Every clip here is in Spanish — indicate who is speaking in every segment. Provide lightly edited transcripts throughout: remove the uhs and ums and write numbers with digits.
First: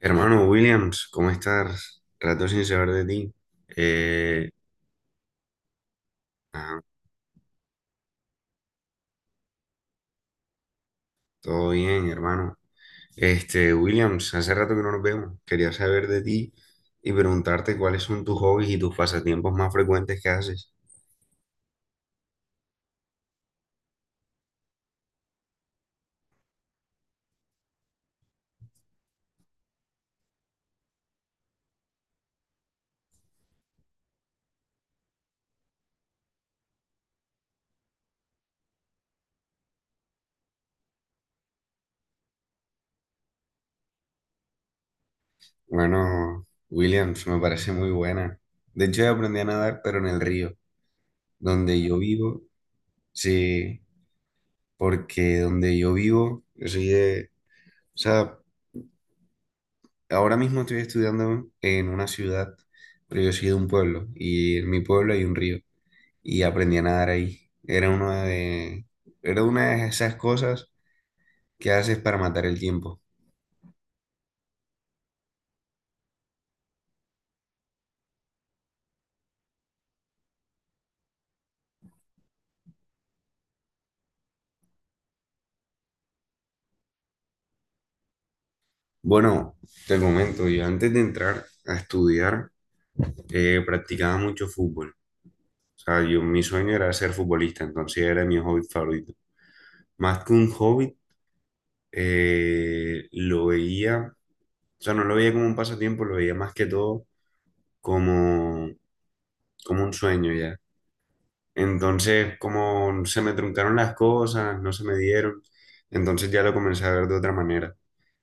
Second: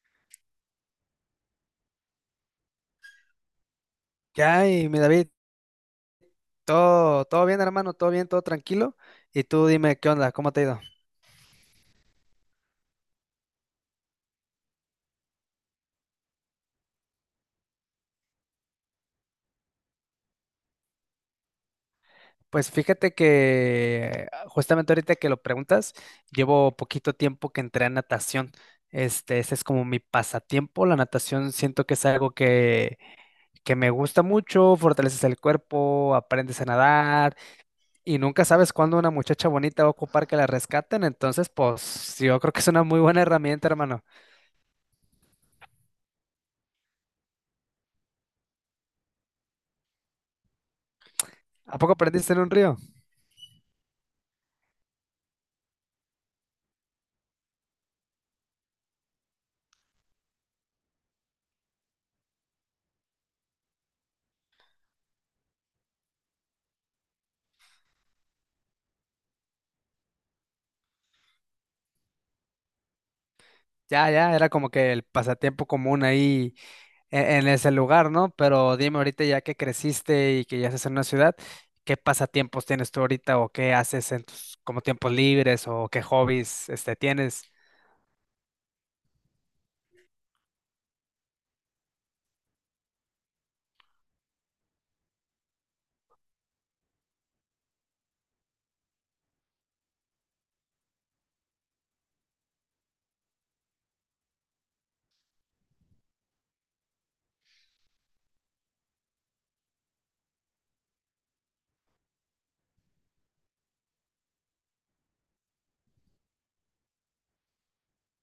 Speaker 1: Hermano Williams, ¿cómo estás? Rato sin saber de ti. Eh,
Speaker 2: Ya, y mi David,
Speaker 1: ah,
Speaker 2: todo, todo bien, hermano, todo bien, todo tranquilo. Y tú dime, ¿qué onda? ¿Cómo te ha ido?
Speaker 1: todo bien, hermano. Williams, hace rato que no nos vemos. Quería saber de ti y preguntarte cuáles son tus hobbies y tus pasatiempos más frecuentes que haces.
Speaker 2: Pues fíjate que justamente ahorita que lo preguntas, llevo poquito tiempo que entré a natación. Ese es como mi pasatiempo. La natación siento que es algo que me gusta mucho, fortaleces el cuerpo, aprendes a nadar y nunca sabes cuándo una muchacha bonita va a ocupar que la rescaten. Entonces, pues yo creo que es una muy buena herramienta, hermano.
Speaker 1: Bueno, Williams, me parece muy buena. De hecho, yo aprendí a nadar, pero en el río,
Speaker 2: ¿A
Speaker 1: donde
Speaker 2: poco
Speaker 1: yo
Speaker 2: aprendiste en
Speaker 1: vivo,
Speaker 2: un río?
Speaker 1: sí, porque donde yo vivo, o sea, ahora mismo estoy estudiando en una ciudad, pero yo soy de un pueblo y en mi pueblo hay un río y aprendí a nadar ahí. Era una de esas cosas que haces para matar el tiempo.
Speaker 2: Ya, ya, era como que el pasatiempo común ahí en ese lugar, ¿no? Pero dime ahorita ya que creciste y que ya estás en una ciudad, ¿qué pasatiempos tienes tú ahorita o qué haces en tus como tiempos libres o qué hobbies tienes?
Speaker 1: Bueno, te comento, yo antes de entrar a estudiar practicaba mucho fútbol. O sea, yo, mi sueño era ser futbolista, entonces era mi hobby favorito. Más que un hobby, eh, lo veía, o sea, no lo veía como un pasatiempo, lo veía más que todo como como un sueño ya. Entonces, como se me truncaron las cosas, no se me dieron, entonces ya lo comencé a ver de otra manera.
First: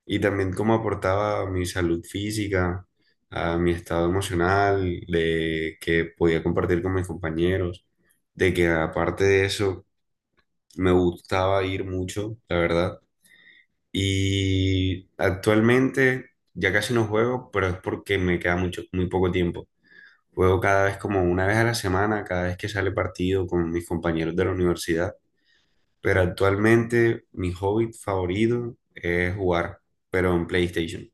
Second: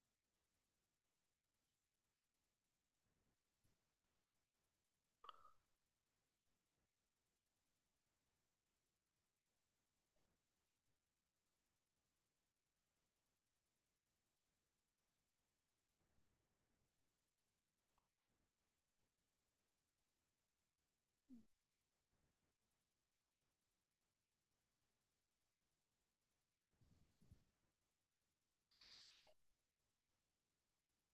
Speaker 1: Y también cómo aportaba a mi salud física, a mi estado emocional, de que podía compartir con mis compañeros, de que aparte de eso me gustaba ir mucho, la verdad. Y actualmente ya casi no juego, pero es porque me queda mucho, muy poco tiempo. Juego cada vez como una vez a la semana, cada vez que sale partido con mis compañeros de la universidad. Pero actualmente mi hobby favorito es jugar, pero en PlayStation.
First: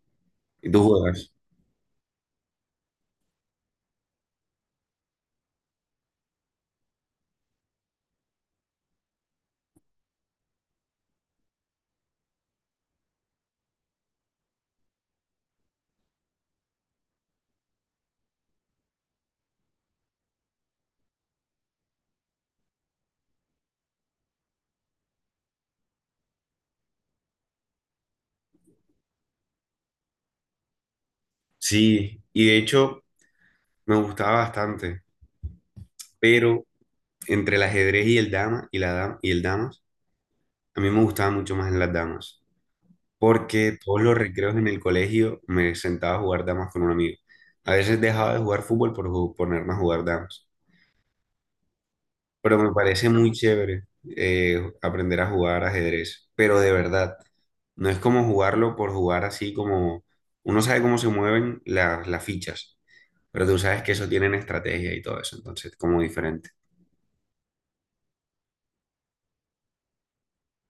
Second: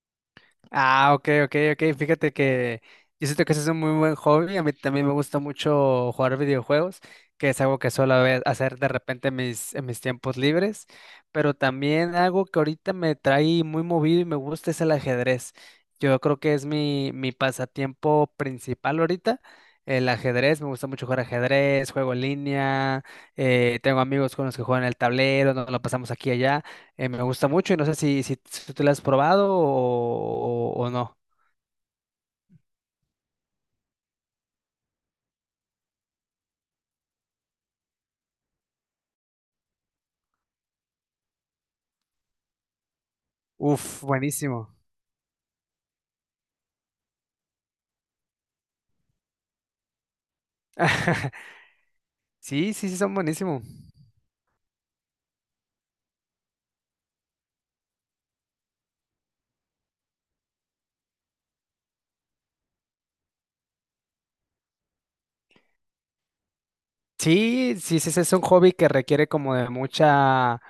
Speaker 1: ¿Y tú
Speaker 2: Ah, ok,
Speaker 1: juegas?
Speaker 2: ok, ok. Fíjate que yo siento que ese es un muy buen hobby. A mí también me gusta mucho jugar videojuegos, que es algo que suelo hacer de repente en en mis tiempos libres. Pero también algo que ahorita me trae muy movido y me gusta es el ajedrez. Yo creo que es mi pasatiempo principal ahorita. El ajedrez, me gusta mucho jugar ajedrez, juego en línea, tengo amigos con los que juegan el tablero, nos lo pasamos aquí y allá. Me gusta mucho y no sé si tú la has probado o no.
Speaker 1: Sí, y de hecho me gustaba bastante, pero entre el ajedrez y el dama y la dam- y el damas, a mí me gustaba mucho más en las damas, porque todos
Speaker 2: Uf,
Speaker 1: los recreos en
Speaker 2: buenísimo.
Speaker 1: el colegio me sentaba a jugar damas con un amigo. A veces dejaba de jugar fútbol por ponerme a jugar damas. Pero me
Speaker 2: Sí, sí, sí,
Speaker 1: parece
Speaker 2: son
Speaker 1: muy
Speaker 2: buenísimos.
Speaker 1: chévere aprender a jugar ajedrez, pero de verdad, no es como jugarlo por jugar así como uno sabe cómo se mueven las fichas, pero tú sabes que eso tienen estrategia y todo eso, entonces como diferente.
Speaker 2: Sí, sí, sí, sí, es un hobby que requiere como de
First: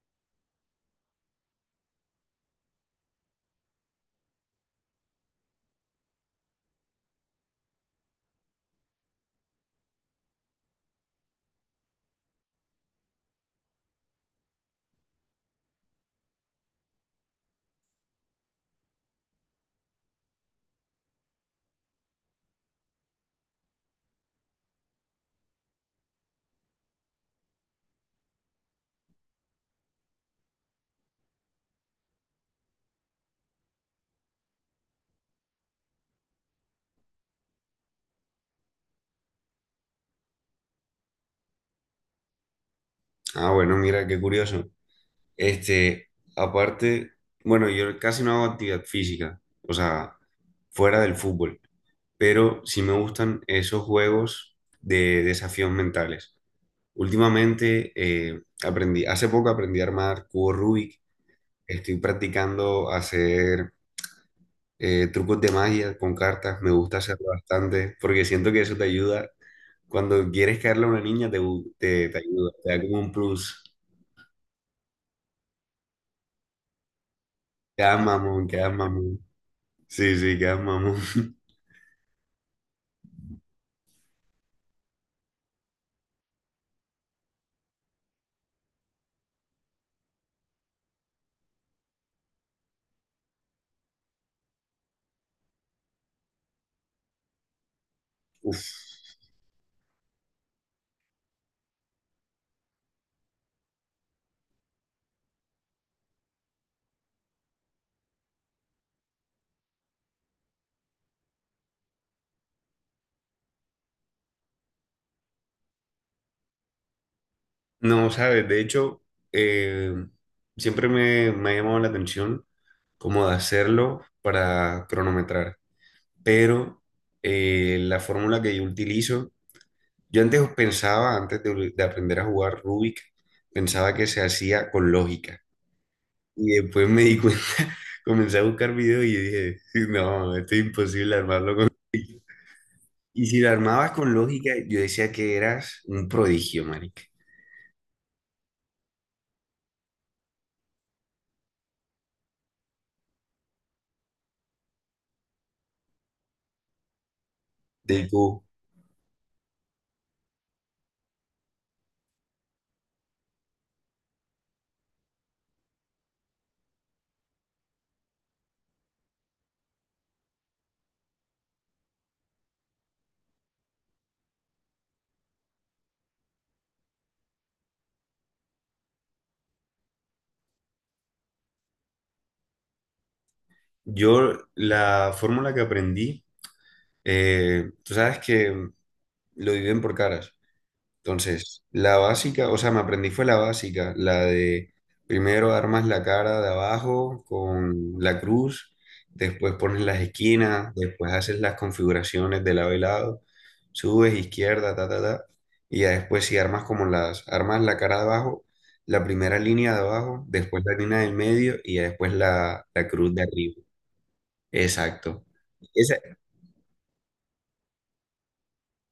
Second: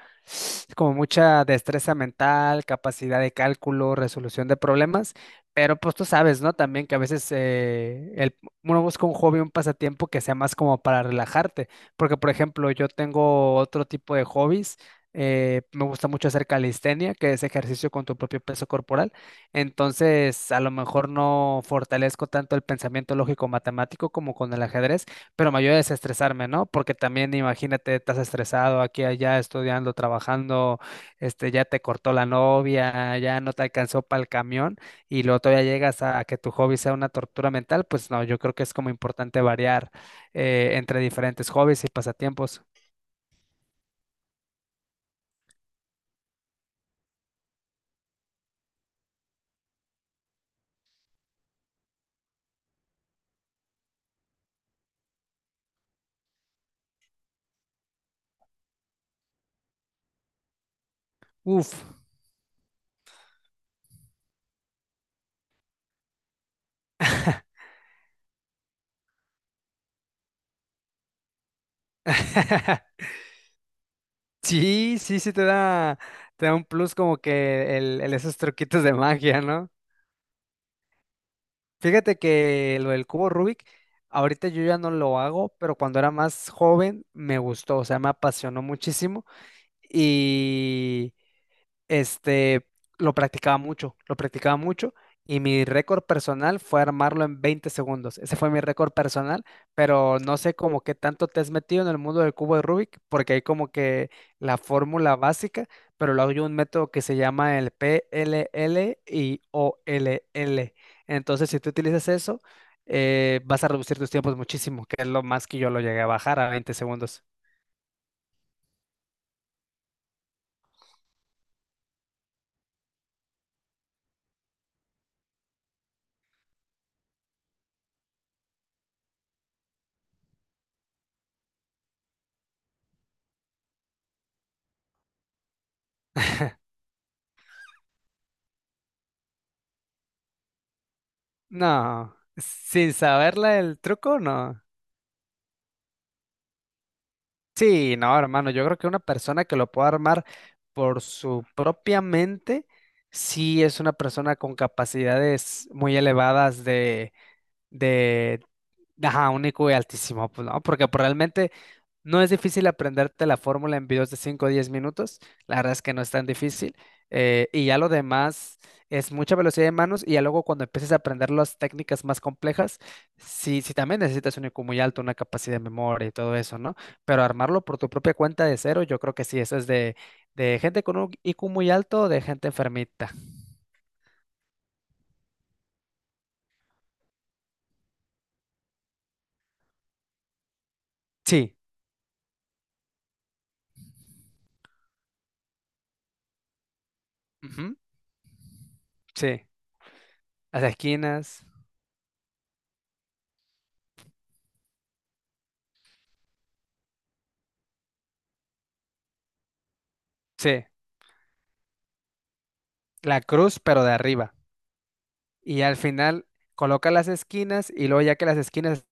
Speaker 2: como mucha destreza mental, capacidad de cálculo, resolución de problemas, pero pues tú sabes, ¿no? También que a veces uno busca un hobby, un pasatiempo que sea más como para relajarte, porque por ejemplo yo tengo otro tipo de hobbies, me gusta mucho hacer calistenia, que es ejercicio con tu propio peso corporal, entonces a lo mejor no fortalezco tanto el pensamiento lógico-matemático como con el ajedrez, pero me ayuda a desestresarme, ¿no? Porque también imagínate, estás estresado aquí, allá, estudiando, trabajando, ya te cortó la novia, ya no te alcanzó para el camión y luego todavía llegas a que tu hobby sea una tortura mental. Pues no, yo creo que es como importante variar entre diferentes hobbies y pasatiempos.
Speaker 1: Ah, bueno, mira, qué curioso. Este, aparte, bueno, yo casi no hago actividad física, o sea, fuera del fútbol, pero sí me gustan esos juegos de desafíos mentales. Últimamente hace poco aprendí a armar cubo Rubik.
Speaker 2: Uf.
Speaker 1: Estoy practicando hacer trucos de magia con cartas. Me gusta hacerlo bastante porque siento que eso te ayuda. Cuando quieres caerle a una niña, te ayuda. Te da como un plus.
Speaker 2: Sí, sí, sí te da un plus como que
Speaker 1: Quedas
Speaker 2: esos
Speaker 1: mamón, quedas
Speaker 2: truquitos de
Speaker 1: mamón.
Speaker 2: magia, ¿no?
Speaker 1: Sí, sí, quedas mamón.
Speaker 2: Fíjate que lo del cubo Rubik, ahorita yo ya no lo hago, pero cuando era más joven me gustó, o sea, me apasionó muchísimo. Y este, lo practicaba mucho y mi récord personal fue armarlo en 20 segundos. Ese fue mi
Speaker 1: Uf.
Speaker 2: récord personal, pero no sé como qué tanto te has metido en el mundo del cubo de Rubik, porque hay como que la fórmula básica, pero luego hay un método que se llama el p l PLL y OLL. Entonces, si tú utilizas eso, vas a reducir tus tiempos muchísimo, que es lo más que yo lo llegué a bajar a 20 segundos.
Speaker 1: No, sabes, de hecho, eh, siempre me ha llamado la atención como de hacerlo para cronometrar. Pero la fórmula que yo utilizo, yo antes pensaba, de aprender a jugar Rubik, pensaba que se hacía con lógica. Y después me di cuenta, comencé a buscar videos y dije, "Sí, no, esto es imposible armarlo con
Speaker 2: No,
Speaker 1: lógica.
Speaker 2: sin
Speaker 1: Y si lo
Speaker 2: saberla el
Speaker 1: armabas con
Speaker 2: truco,
Speaker 1: lógica,
Speaker 2: no.
Speaker 1: yo decía que eras un prodigio, marica.
Speaker 2: Sí, no, hermano, yo creo que una persona que lo pueda armar por su propia mente, sí es una persona con capacidades muy elevadas de,
Speaker 1: Tipo,
Speaker 2: de ajá, único y altísimo, pues, ¿no? Porque pues, realmente no es difícil aprenderte la fórmula en videos de 5 o 10 minutos. La verdad es que no es tan difícil. Y ya lo demás es mucha velocidad de manos. Y ya luego cuando empieces a aprender las técnicas más complejas, sí, sí también necesitas un IQ muy alto, una capacidad de memoria y todo eso, ¿no? Pero armarlo por tu propia cuenta de cero, yo creo que sí, eso es de, gente con un IQ muy alto o de gente enfermita.
Speaker 1: yo la fórmula que aprendí, tú sabes que lo dividen por caras.
Speaker 2: Sí,
Speaker 1: Entonces, la básica, o sea, me aprendí fue la básica, la de primero armas la cara de abajo
Speaker 2: ujú,
Speaker 1: con la cruz,
Speaker 2: sí.
Speaker 1: después pones las
Speaker 2: Las
Speaker 1: esquinas, después haces
Speaker 2: esquinas,
Speaker 1: las configuraciones de lado y lado, subes izquierda, ta, ta, ta, y ya después si armas como armas la cara de abajo, la primera línea de abajo, después
Speaker 2: sí.
Speaker 1: la línea del medio y ya después la cruz
Speaker 2: La
Speaker 1: de arriba.
Speaker 2: cruz, pero de arriba.
Speaker 1: Exacto.
Speaker 2: Y al
Speaker 1: Esa,
Speaker 2: final coloca las esquinas y luego ya que las esquinas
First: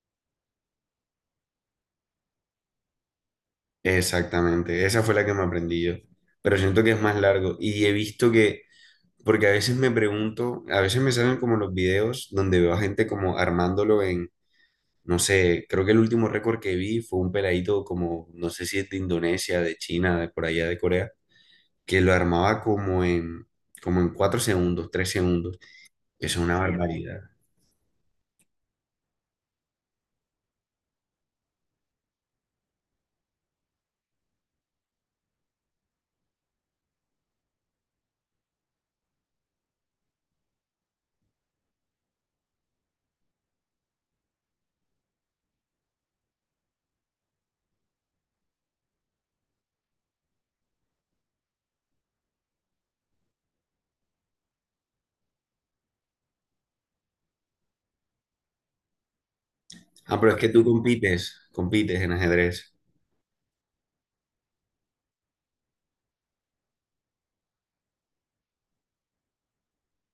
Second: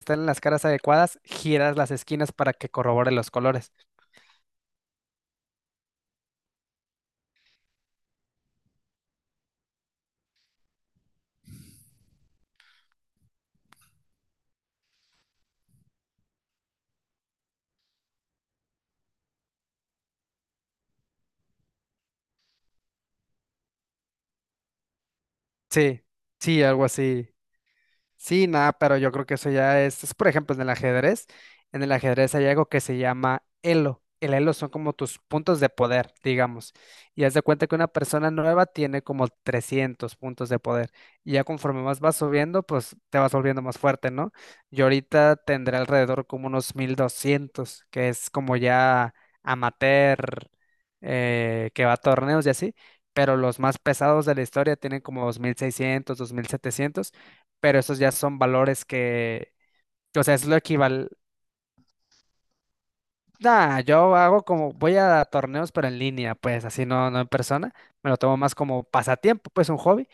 Speaker 2: están en las caras adecuadas, giras las esquinas para que corrobore los colores.
Speaker 1: exactamente, esa fue la que me aprendí yo, pero siento que es más largo y he visto que porque a veces me pregunto, a veces me salen como los videos donde veo a gente como no sé, creo que el último récord que vi fue un peladito como, no sé si es de Indonesia, de China, de por allá de Corea, que lo armaba como en 4 segundos, 3 segundos.
Speaker 2: Sí,
Speaker 1: Eso es una
Speaker 2: sí, algo
Speaker 1: barbaridad.
Speaker 2: así. Sí, nada, pero yo creo que eso ya es, por ejemplo, en el ajedrez, hay algo que se llama elo. El elo son como tus puntos de poder, digamos. Y haz de cuenta que una persona nueva tiene como 300 puntos de poder. Y ya conforme más vas subiendo, pues te vas volviendo más fuerte, ¿no? Yo ahorita tendré alrededor como unos 1.200, que es como ya amateur, que va a torneos y así. Pero los más pesados de la historia tienen como 2.600, 2.700, pero esos ya son valores que,
Speaker 1: Ah,
Speaker 2: o
Speaker 1: pero
Speaker 2: sea,
Speaker 1: es
Speaker 2: es
Speaker 1: que
Speaker 2: lo
Speaker 1: tú
Speaker 2: equivalente.
Speaker 1: compites, compites en ajedrez.
Speaker 2: Nah, yo hago como, voy a torneos, pero en línea, pues así no, no en persona. Me lo tomo más como pasatiempo, pues un hobby.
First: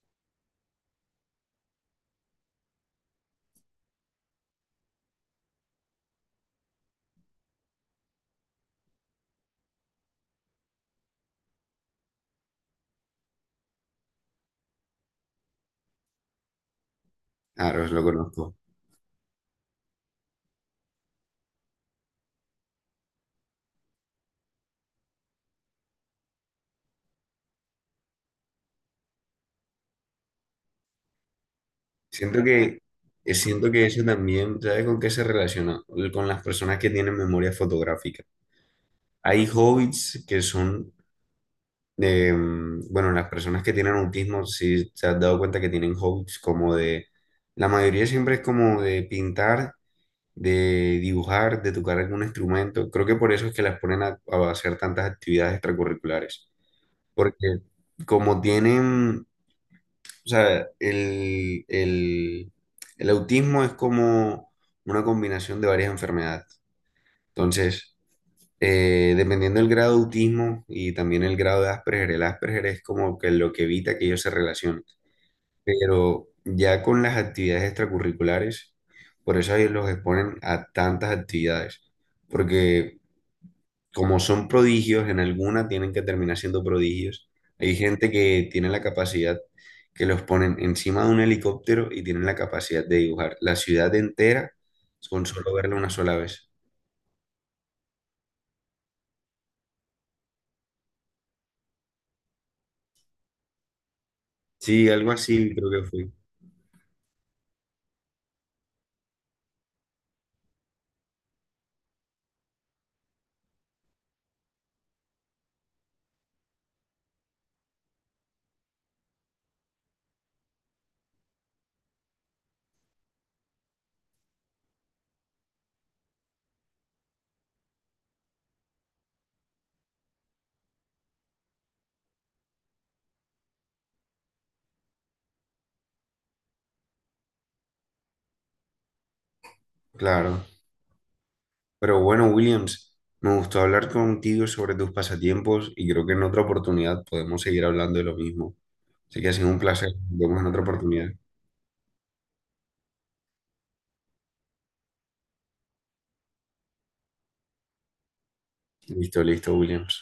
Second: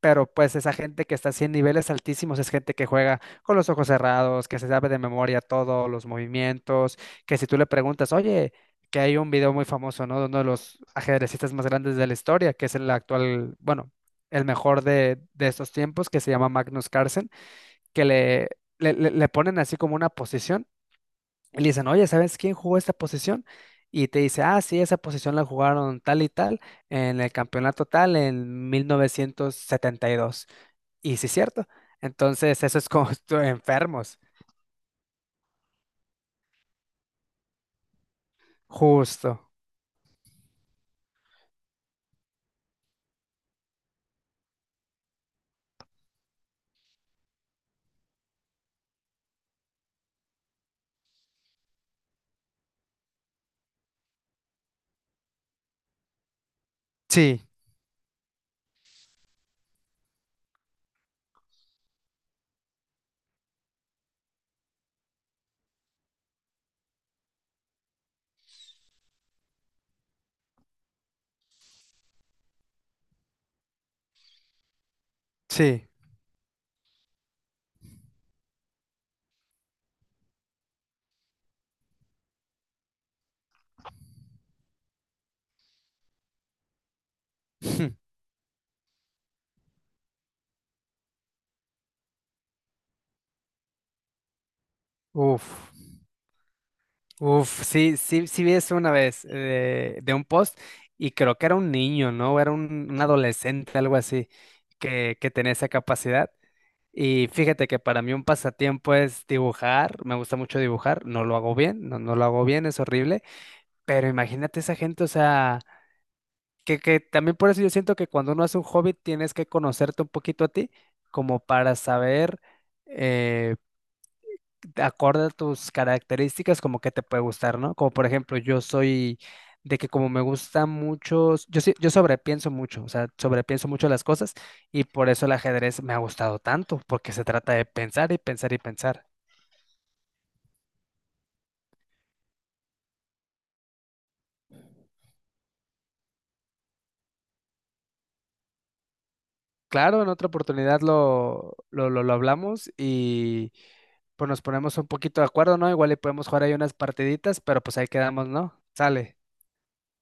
Speaker 2: Pero pues esa gente que está así en niveles altísimos es gente que juega con los ojos cerrados, que se sabe de memoria todos los movimientos, que si tú le preguntas, oye, que hay un video muy famoso, ¿no? De uno de los ajedrecistas más grandes de la historia, que es el actual, bueno, el mejor de, estos tiempos, que se llama Magnus Carlsen,
Speaker 1: Claro, lo
Speaker 2: que
Speaker 1: conozco.
Speaker 2: le ponen así como una posición y le dicen, oye, ¿sabes quién jugó esta posición? Y te dice, ah, sí, esa posición la jugaron tal y tal en el campeonato tal en 1972, y sí, es cierto.
Speaker 1: Siento
Speaker 2: Entonces, eso
Speaker 1: que,
Speaker 2: es como
Speaker 1: siento que eso
Speaker 2: enfermos.
Speaker 1: también, ¿sabes con qué se relaciona? Con las personas que tienen memoria fotográfica. Hay
Speaker 2: Justo.
Speaker 1: hobbits que son Eh, bueno, las personas que tienen autismo, si se han dado cuenta que tienen hobbies como de, la mayoría siempre es como de pintar, de dibujar, de tocar algún instrumento. Creo que por eso es que las ponen a hacer tantas actividades extracurriculares,
Speaker 2: Sí,
Speaker 1: porque como tienen, o sea, el autismo es como una combinación de varias enfermedades. Entonces, dependiendo del grado de autismo y también el grado de Asperger, el Asperger es como que lo que evita que ellos se relacionen.
Speaker 2: sí.
Speaker 1: Pero ya con las actividades extracurriculares, por eso ellos los exponen a tantas actividades, porque como son prodigios, en alguna tienen que terminar siendo prodigios. Hay gente que tiene la capacidad que los ponen encima de un helicóptero y tienen la capacidad de dibujar la ciudad entera con
Speaker 2: Uf,
Speaker 1: solo verla una sola vez.
Speaker 2: uf, sí, sí, sí vi eso una vez de un post y creo que era un niño, ¿no? Era un adolescente, algo así,
Speaker 1: Sí, algo
Speaker 2: que tenía
Speaker 1: así
Speaker 2: esa
Speaker 1: creo que fue.
Speaker 2: capacidad. Y fíjate que para mí un pasatiempo es dibujar, me gusta mucho dibujar, no lo hago bien, no, no lo hago bien, es horrible, pero imagínate esa gente, o sea, que también por eso yo siento que cuando uno hace un hobby tienes que conocerte un poquito a ti, como para saber, eh, acorde a tus características, como que te puede gustar, ¿no? Como por ejemplo, yo soy de que como me gusta mucho, yo sobrepienso mucho, o sea, sobrepienso mucho las cosas y por eso el ajedrez me ha gustado tanto, porque se trata de pensar y pensar y pensar.
Speaker 1: Claro. Pero bueno, Williams, me gustó hablar contigo sobre tus pasatiempos y creo que en otra oportunidad podemos seguir hablando de lo mismo. Así que ha sido un placer.
Speaker 2: Claro, en
Speaker 1: Nos
Speaker 2: otra
Speaker 1: vemos en otra
Speaker 2: oportunidad
Speaker 1: oportunidad.
Speaker 2: lo hablamos y pues nos ponemos un poquito de acuerdo, ¿no? Igual le podemos jugar ahí unas partiditas, pero pues ahí quedamos, ¿no? Sale.
Speaker 1: Listo, listo, Williams.